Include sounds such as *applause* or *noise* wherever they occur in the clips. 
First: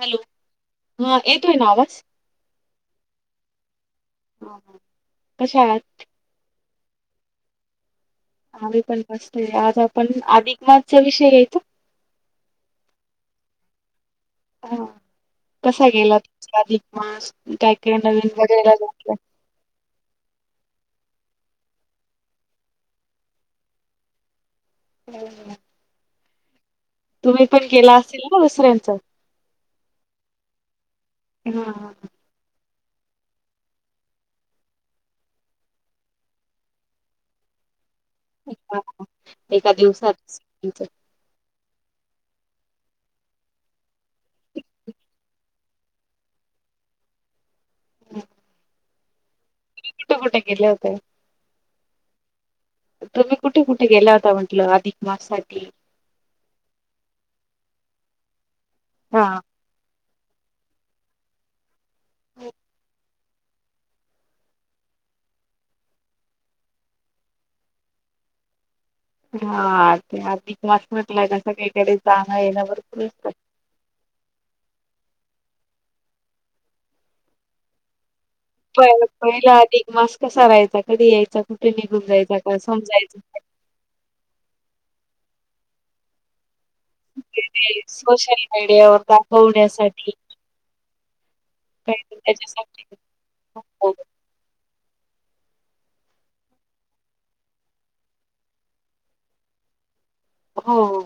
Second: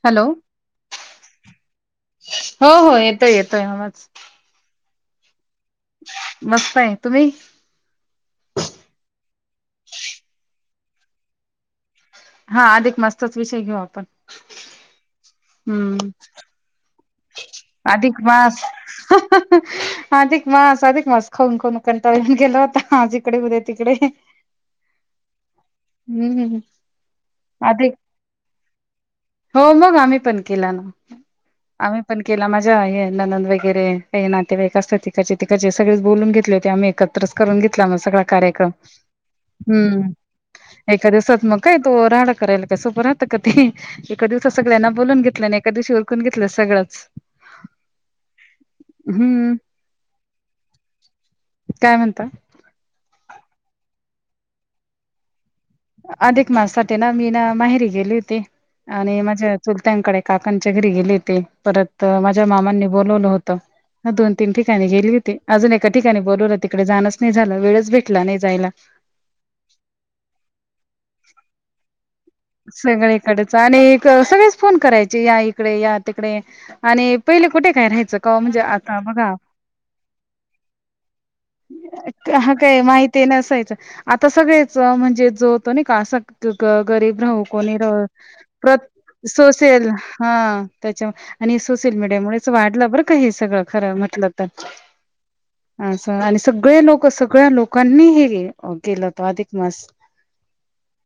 Hello हा येतो आहे ना आवाज हो हो येतोय येतोय आवाज कशा आहात? मस्त आहे तुम्ही? आम्ही पण मस्तय आज आपण अधिकमासचा विषय घ्यायचा? हा अधिक मासचाच विषय घेऊ आपण. हा कसा हम्म गेला तुमचा आधी अधिक मास भेटलं? अधिक मास अधिक मास खाऊन खाऊन कंटाळा येऊन गेला होता आज इकडे उदया तिकडे *unintelligible* हम्म तुम्ही पण अधिक गेला असेल ना उसरण *inaudible* हो मग आम्ही पण केला ना हा हा, आम्ही पण केला माझ हे ननंद वगैरे हे नातेवाईक असतते इकडचे तिकडेच सगळेच बोलून घेतले होते आम्ही एकत्रच करून घेतला मास सगळा कार्यक्रम हा. एका हू दिवसात दुसऱ्यांचं. एका दिवसात मग काय तो राडा करायला काय सोप राहता का ते एका दिवसात सगळ्यांना बोलून घेतल न एका दिवशी उरकून घेतलं सगळंच हं. हम्म कुठे कुठे गेले होते? काय म्हणता तुम्ही कुठं कुठ गेला होतं म्हणटलं अधिक माससाठी अधिक माससाठी ना मी ना माहेरी गेली होते. आणि हा माझ्या चुलत्यांकडे काकांच्या घरी गेले होते परत त माझ्या मामांनी बोलवलं होत त म दोन तीन ठिकाणी गेली होती अजून एका ठिकाणी बोलवलं तिकडे जाणच नाही झालं वेळच भेटला नाही जायला. हा ते अधिक मास म्हटलंय का सगळीकडे जाणं येणं भरपूर असतं सगळीकडेच आणि सगळेच फोन करायचे या तडे या तिकडे आणि पहिले कुठे काय राहायचं. का म्हणजे प आता बघा पहिला अधिक मास कसा राहायचा कधी यायचा कुठे निघून जायचा हा का काय समजायच माहिती नसायचं. आता सगळेच अ, म्हणजे जो होतो कारीब राू कोणी रा सोशल प्र मीडियावर सोशल दाखवण्यासाठी हा त्याच्या आणि सोशल काही मीडियामुळेच त्याच्यासाठी वाढलं बरं का हे सगळं हो खरं म्हटलं तर असं आणि सगळे लोक सगळ्या लोकांनी हे केलं होत अधिक मास. हो हो.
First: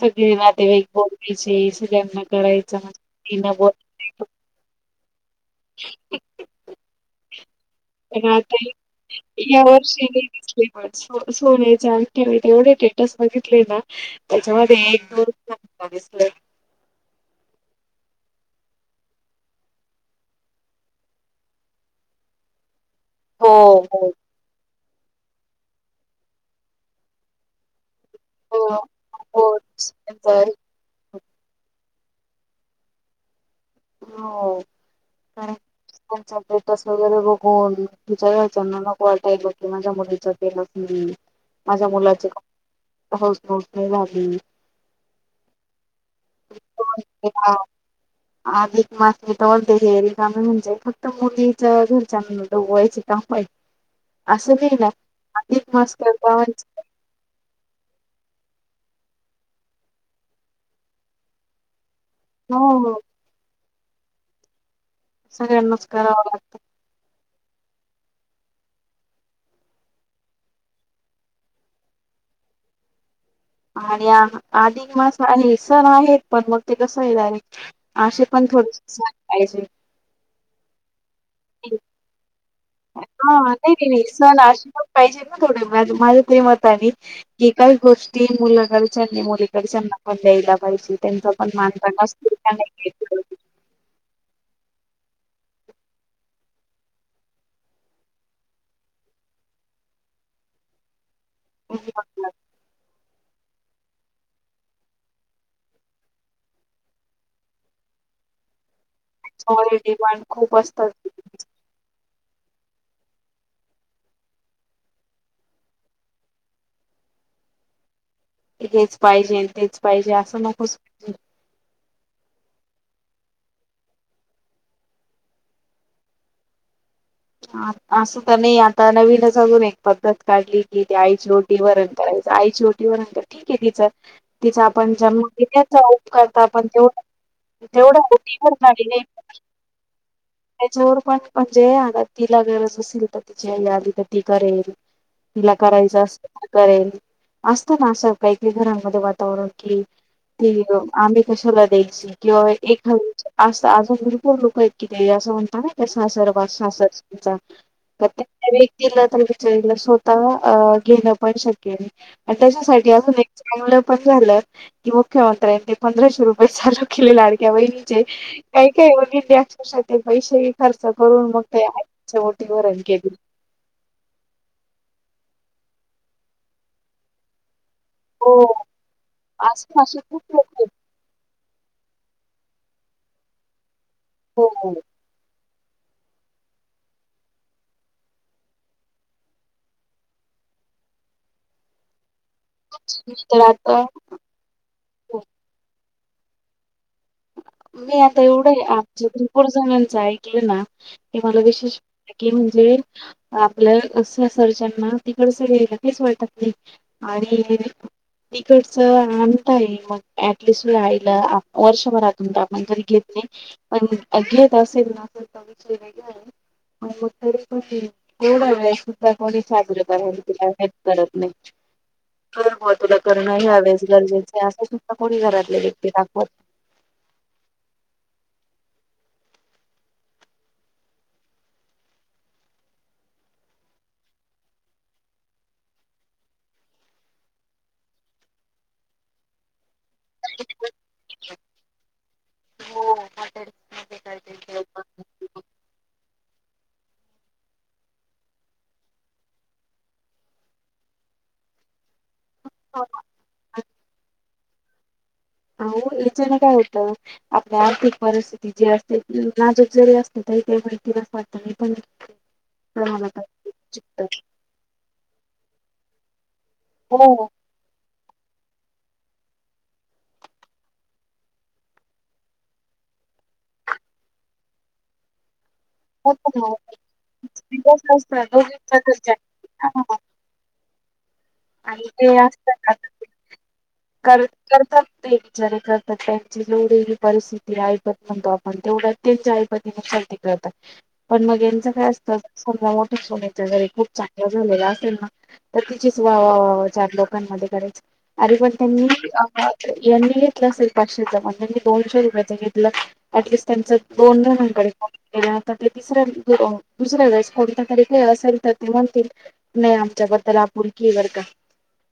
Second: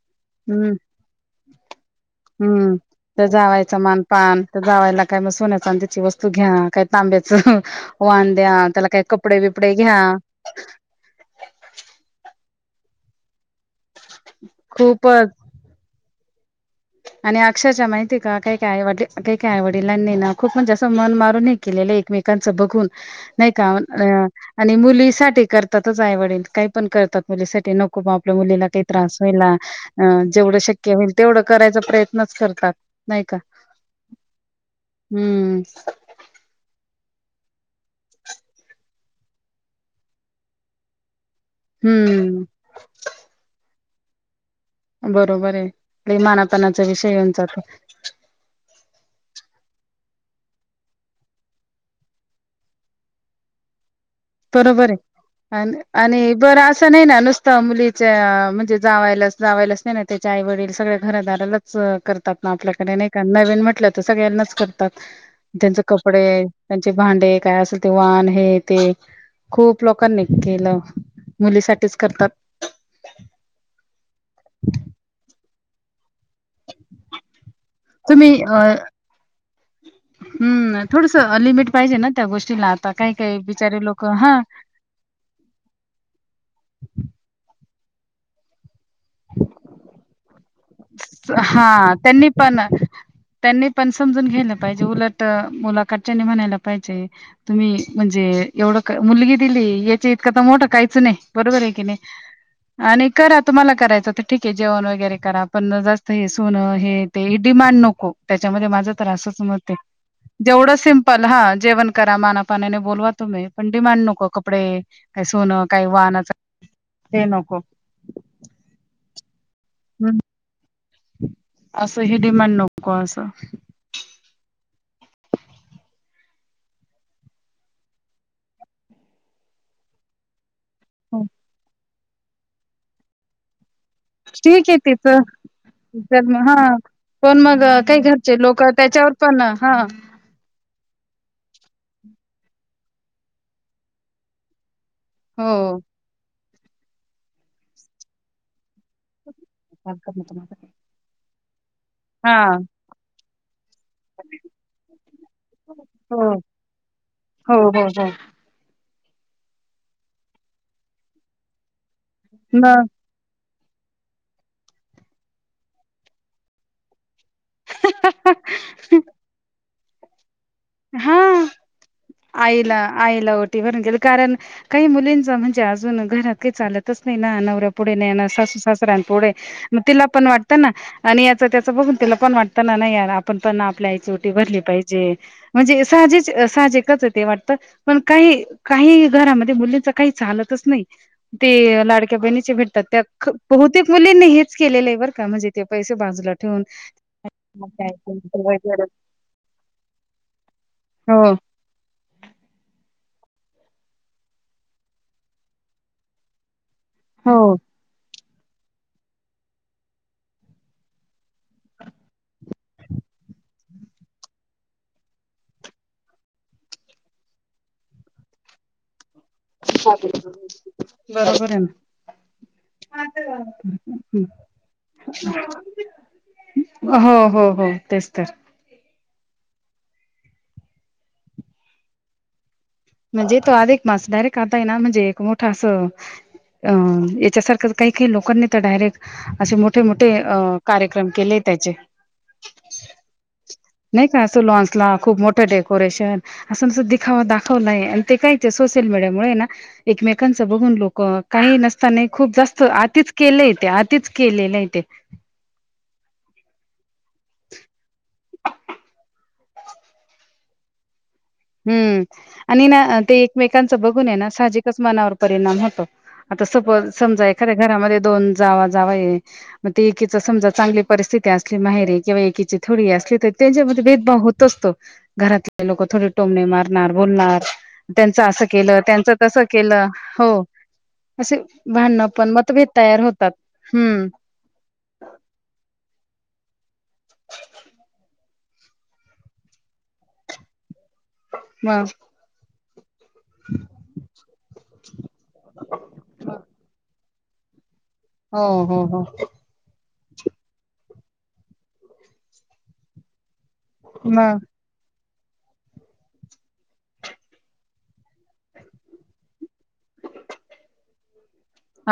सगळे हम्म नातेवाईक बोलायचे सगळ्यांना हम्म करायचं तर म जावायचा बोला. मानपान तर जावायला काय मग सोन्याच अ त्या्याची वस्तू घ्या काय तांब्याच पण वाण द्या आता त्याला काय कपडे या बिपडे घ्या. वर्षी नाही दिसले पण सो सोन्याच्या अंगठ्यावर एवढे स्टेटस वग. ना त्याच्यामध्ये एक खूपच दोन दिस. आणि अक्षरशः माहितीय काही कायड काही काय वडिलांनी ना खूप म्हणजे असं मन मारूनही केलेलं एकमेकांचं बघून हो नाही का हो आणि मुलीसाठी करतातच आवडील काही पण करतात मुलीसाठी न आपल्या मुलीला हो काही त्रास होला हो जेवढं शक्य होईल तेवढं. करायचा प्रयत्नच करतात नाही का? हम्म. त्यां पटस वगैरे बघून तुच्या वरच्यांना लक वाटाय ब की माझ्या मुलीचा पेला माझ्या मुलाचे हम्म हो हो.. हो बाबी. बरोबर आहे. आणि मानापनाचा विषय येऊन जातो. अधिक मास मी तर म्हणते *unintelligible* म्हणजे फक्त मुलीच्या घरच्यांनी डुबवायचं काम पाहिजे. बरोबर आहे आणि आणि करता बरं म्हणजे असं नाही ना नुसत मुलीचं जे जावायलाच जावायच नाही ना त्याच्या आई वडील सगळ्या घरदारालाच अं करतात ना आपल्याकडे हो नाही का नवीन म्हट तर सगळ्यांनाच कर. त्यांचे सगळ्यांनाच कपडे, करावं लागतं त्यांचे भांडे. काय असेल ते वान हे ते खूप लोकांनी केलं, मुलीसाठीच करतात. आणि अधिक मास आहे. सण आहे. पण मग ते कसं हे आहे अशे तुम्ही पण अ, थोडेसे सण पाहिजे. हम्म. थोडस लिमिट पाहिजे ना त्या गोष्टीला आता काही हा काही बिचारे नाही नाही लोक हा सण असले पाहिजेत ना थोडे माझे माझे ते मताने की काही गोष्टी मुलाकडच्यांनी मुलीकडच्यांना पण द्यायला पाहिजे त्यांचा पण हा मानधन त्यांनी असतो का पण नाही त्यांनी पण समजून घेणं पाहिजे उलट मुला कडच्यांने म्हणायला पाहिजे तुम्ही म्हणजे एवढं क मुलगी दिली याच्या इतकं तर मोठं काहीच नाही. बरोबर आहे की नाही आणि करा तुम्हाला करायचं तर ठीक आहे. जेवण वगैरे करा पण जास तं आहे सोना हे ते डिमांड नको त्याच्या मध्ये माझं तर असच मरते, सॉरी डिमांड खूप जेवढं असतात सिंपल हा जेवण करा माना पाहूणेने बोलवा तुम्ही पण डिमांड नको कपडे, काही सोनं, काही वाहनाचा ते नको. हेच पाहिजे तेच पाहिजे असं नकोस. *unintelligible* असं हे डिमांड नको असं. हा असं तर नाही, आता नवीनच अजून एक पद्धत काढली इथे आईची रोटी भरा तळायचा आईची ओटी भरायची ठीक आहे तिचा ठीक आहे आपण तिथं जन्म दिल्याचा उपकार जन्म, तर आपण हा तेवढा पण मग तेवढा काही घरचे ओटी लोक भरणारी नाही त्याच्यावर पण हा. पट अच्चे आगत तिला गरज असेल तर तिची आई आली तर ती करेल. तिला हो. करायचं असत. करेल, असतं ना असं काही काही घरांमध्ये वातावरण. की ती आम्ही कशाला दे हा किंवा हो एक हाय असं अजून भरपुर लोक आहेत कि ते असं म्हणतात ना ते हो सासरवास सासर च्या हो हो प्रत्येक वेळी तिला तर बिचारीला स्वतः अ घेणं पण श क्य आणि मग त्याच्यासाठी अजून एक चांगलं पण झालं की मुख्यमंत्र्यांनी पंधराशे रुपये चालू केल लाड क्या बहिणीचे काय काय *unintelligible* ते पैशे खर्चा करून हा मग तयार आईला आईला ओटी भरून केलं कारण काही मुलींचा म्हंजे आजून घरांत काही चालतच नाहीं ना नवरा पुढे नाई येणार हो सासू सासऱ्यां पुढे म असे असे तिला खूप पण लोक वाटतं आहेत. ना आणि यांत त त्याच बघून तिला पण वाटतं ना, नाही यार आपणं पण आपल्या आई ओटी हो भरली हो पाहिज. म्हंजे साहजि सहाजिकच ते वाटतं पण कांहीं कांहीं घरांमध्ये मुलींच कांहीं चालतच नाहीं ते लाडक्या बहिणीच चे भेटतात ते मी अख तर आता बहुतेक मुलींनी हेच केलेलं आहे बरं हो, का म्हंजे ते पैसे बाजूला ठेवून मग काय मी आता एवढे आहे वगैरे आमच्या भरपूर झनांनच एकलं ते ना ते हो मला विशेष *unintelligible* म्हंजे आपल्याला अ सासरच्यांना तिकडचं गेलं कि च वैतागले हो आणि *unintelligible* तिकडचं आणता हाये मग ॲटलिस्ट तुझ्या आईला वर्ष घरातून *unintelligible* घेत नाही पण घेत असेल ना तर *unintelligible* पण कोणी साजरं करायल की माहिती काय करत नाही बरोबर आहे कर बॉ तुला करणं या वेळेस ना गरजेचे असं सुद्धा कोणी घरातले व्यक्ती दाखवत हो हो हो तेच तर. म्हंजे तो आधिक मास डायरेक्ट आता आहे ना म्हणजे एक मोठा असं अ अ याच्यासारखं काही काही लोकांनी तर डायरेक्ट अ शे मोठ - मोठे मोठे नाही. कार्यक्रम केले त्याचे हो हॉटेल्स मध्ये नाही का असं काहीतरी लॉन्सला खूप मोठ डेकोरेशन असं दिखावा दाख हो नाही आणि ते कांहीच सोसल मीडिया मुळे ना एकमेकांच बघून लोक काही नस त्यांनी खूप जास्त आतिच केलेय तेे आतिच केलेलय ते आहो याच्या न काय होत आपल्या आर्थिक परिस्थिती जी असते नाजूक जरी असते तरी काही *unintelligible* हम्म आणि ना ते एकमेकांच लागतं. बघून है ना साहजिकच मनावर परिणाम होतो, आता सपोज हो समजा एकाद्या घरांमध्ये दोन जावा जावाई आहे मग, एकीच समजा चांगली परिस्थिती असली माहेरी किंवा एकीची थोडी असली तर, त्यांच्यामध्ये भेदभाव होत असतो घरातील लोकं हो टोमणे ना मारणार, बोलणार, बिकॉज त्यांच असतात असं दोघी केलं त्यांच प्रकारच्या तसं केलं हो असे आणि भांडणं ते पण मतभेद असतातन तयार होतात हम्म कर करतात ते जर करतात ते. *unintelligible* परिस्थिती ऐपत म्हणतो आपण. पण तेवढ्या त्यांच्या ऐपतीनुसार ते करतात पण मग यांचं काय असतं हो. सुनेच्या घरी खूप चांगल झालेलं असेल ना तर तिची हो चा दोघांमध्ये करायचं. अरे हो पण हो त्यांनी हो अ यांनी घेतलं असेल पाचशेच म्हणून मी दोनशे रुपयाचं घेतलं ऍटलिस्ट त्यांच दोन मग दोन *unintelligible* आता ते तिसऱ्या दुसऱ्या वेळेस कोणत्या तरी का असेल तर ते म्हणतील नाही आमच्याबद्दल की बरं का,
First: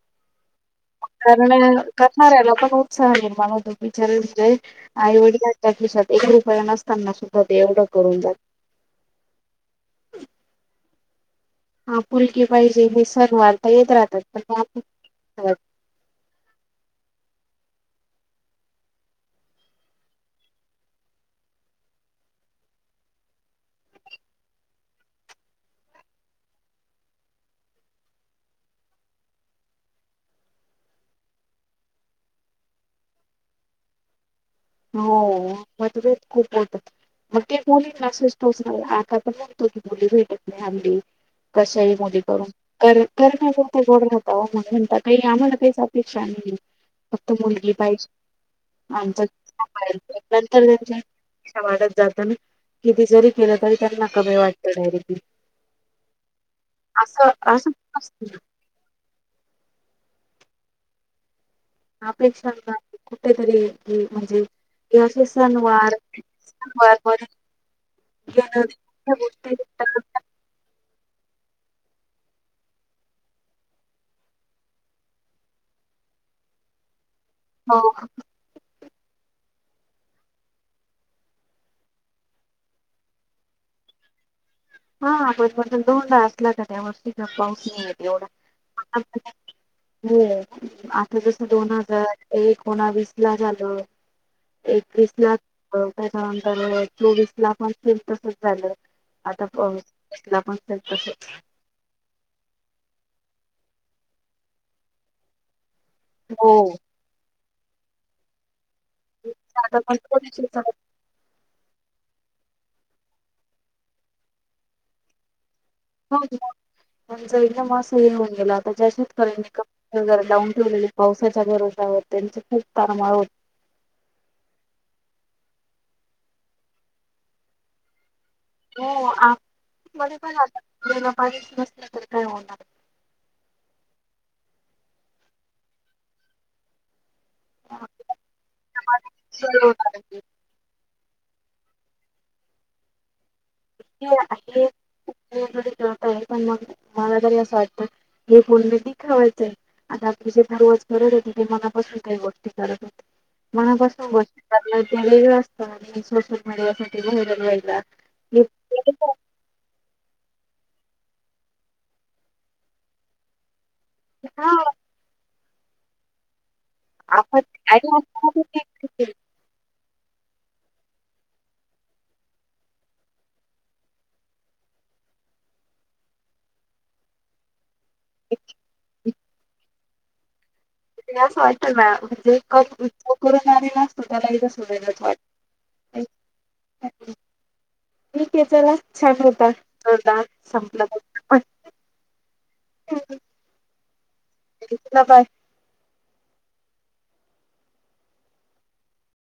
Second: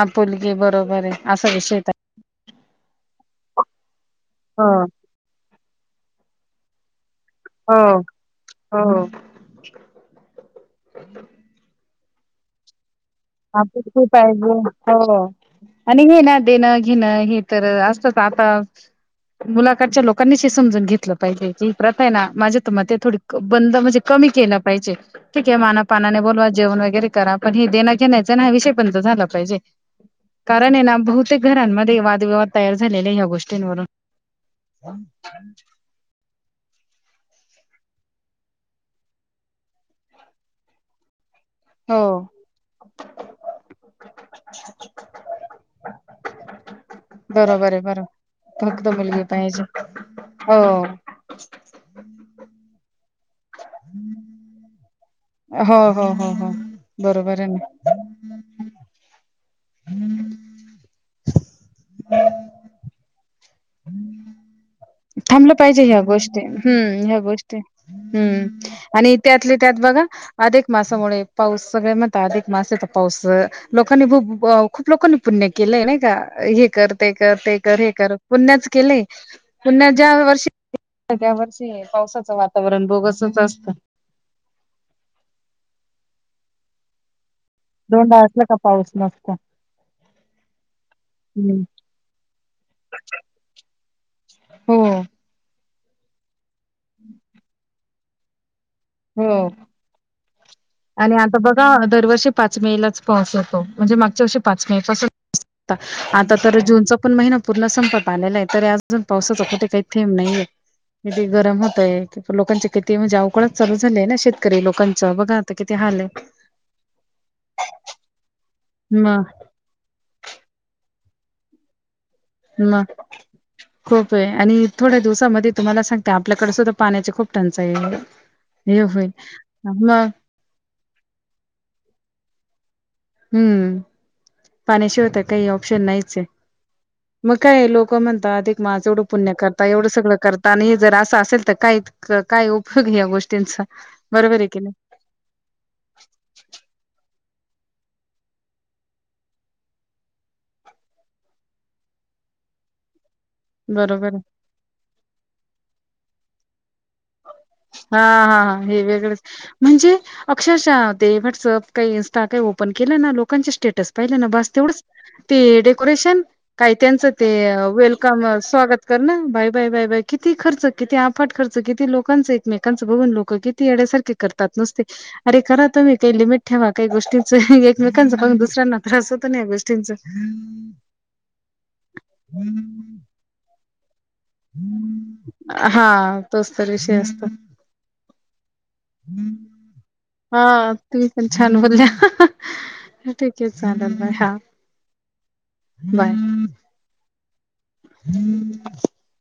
आपुलकी बरोबर आहे असा कारण विषय करणारे लोकं *unintelligible* छान हो *unintelligible* आई वडिल ताटलीसाठी एका रुपया नसताना सु हा हा *unintelligible* हा फुलकी पाहिजेस भेस हा पण तू पाहिजे हो आपुलकी आणि हे ना देणं घेणं हे तर असतच आता मुलाकाळच्याने लोकांनी समजून घेतलं पाहिजे की प्रथा आहे ना माझ्या तर मते थोडी बंद म्हणजे कमी केलं पाहिजे ठीक आहे माना पानाने बोलवा जेवण वगैरे करा पण हे देण घेण्याचा ना हा विषय बंद झाला पाहिजे, कारण हे ना बहुतेक घरांमध्ये वादविवाद तयार झालेले ह्या गोष्टींवरून हो मतभेत खूप होतात. मग ते मुलींना *unintelligible* मुली भेटत नाही हल्ली कशाही हो मुली करून, करण्या पुरते गोड राहता म्हणणता काही आम्हाला काहीच अपेक्षा नाही फक्त मुलगी बरोबर आहे बरोबर फक्त पाहिजे आमच मुलगी पाहिजे हो नंतर त्यांच्या अपेक्षा वाढत जाता ना किती जरी केलं तरी त्यांना कमी वाटतं डायरेक्ट हो हो हो हो असं बरोबर आहे असं ना असत अपेक्षा कुठेतरी म्हणजे हे असे थांबलं पाहिजे सणवार ह्या गोष्टी, हम्म, सणवार ह्या गोष्टी, ह्या हम्म आणि गोष्टी त्यातले त्यात बघा अधिक मास त्यामुळे पाऊस सगळ म्हणता अधिक मासाचा पाऊस, लोकांनी, खूप लोकांनी पुण्य केलंय नाही का? हे कर ते कर, ते हो कर, हे कर, पुण्याच केलंय. पुनण्यात ज्या वर्षी त्या वर्षी पावसाचं वातावरण बोगसच असतं. हा *unintelligible* धोडा असला का त्यावर्षी पाऊस नाही येत दोनदा एवढा असलं का पाऊस आ नसतो हो आता जस हम्म दोन हजार एकोणावीस ला झालं हो एकवीसला *unintelligible* तर चोवीस ला पण सेम तसच झालं. आता हो. ला पण आणि तसच आता बघा दरवर्षी पाच मे लाच पाऊस येतो. म्हणजे मागच्या वर्षी पाच मे पासून ता आता हो तर जूनचा पण महिना पूर्ण संपत आलेला आहे तर आजून अजून पावसाचा कुठे आता काही पण थेंब नाहीये किेती गरम होतय तर लोकांचे किती अवकाळ्या चालू झालेय ना शेतकरी लोकांचं बघा किती हाल आहे म्हणजे मास हि होऊन गेला *unintelligible* म जरा लावून ठेवलेले पावसाच्या भरवशावर मग खूप आहे आणि थोड्या दिवसामध्ये तुम्हाला सांगते ते आपल्याकडे सुद्धा पाण्याची खूप टंचाई हे होईल हो मग बर पण आता सम्याय हम्म पाण्याशिवाय काही ऑप्शन नाहीच आहे मग काय लोक म्हणतात एक माझं एवढं पुण्य करता एवढं सगळं करत आणि जर असेल तर काय काय उपयोग या गोष्टींचा हे बरोबर की आहे नाही खरी कळत आहे पण मग मला अस वाटतं हे पणबी खावायचंय आताी जेथवाज करत होते ते मनापासून काही गोष्टी करत होते. बरोबर मनापासून आहे. बसात ते वेगळं असतं ना सोशल मीडियावर हा हा हा हे *unintelligible* म्हणजे अक्षरशः ते इन्स्टा व्हाट्सअप ओपन करणाऱ्या लोकांचे स्टेटस पाहिले ना बस हा तेवढंच ते डेकोरेशन काय त्यांचं ते आपण वेलकम स्वागत कर ना बाय बाय बाय बाय किती खर्च किती आफट खर्च किती ते लोकांच एकमेकाच बघून लोक किती येड्यासारखे करतात नुसते अरे करा तुम्ही काही लिमिट ठेवा काही गोष्टींच लोकांचं पाहून दुसऱ्यांना त्रास होतो नाही गोष्टींचा *unintelligible* एकदा सोडायलाच हा वाटत तोच तर विषय असतो ठीक आहे चला छान होता संपला हा तुम्ही पण छान बोलल्या ठीक आहे चालल चला बाय. बाय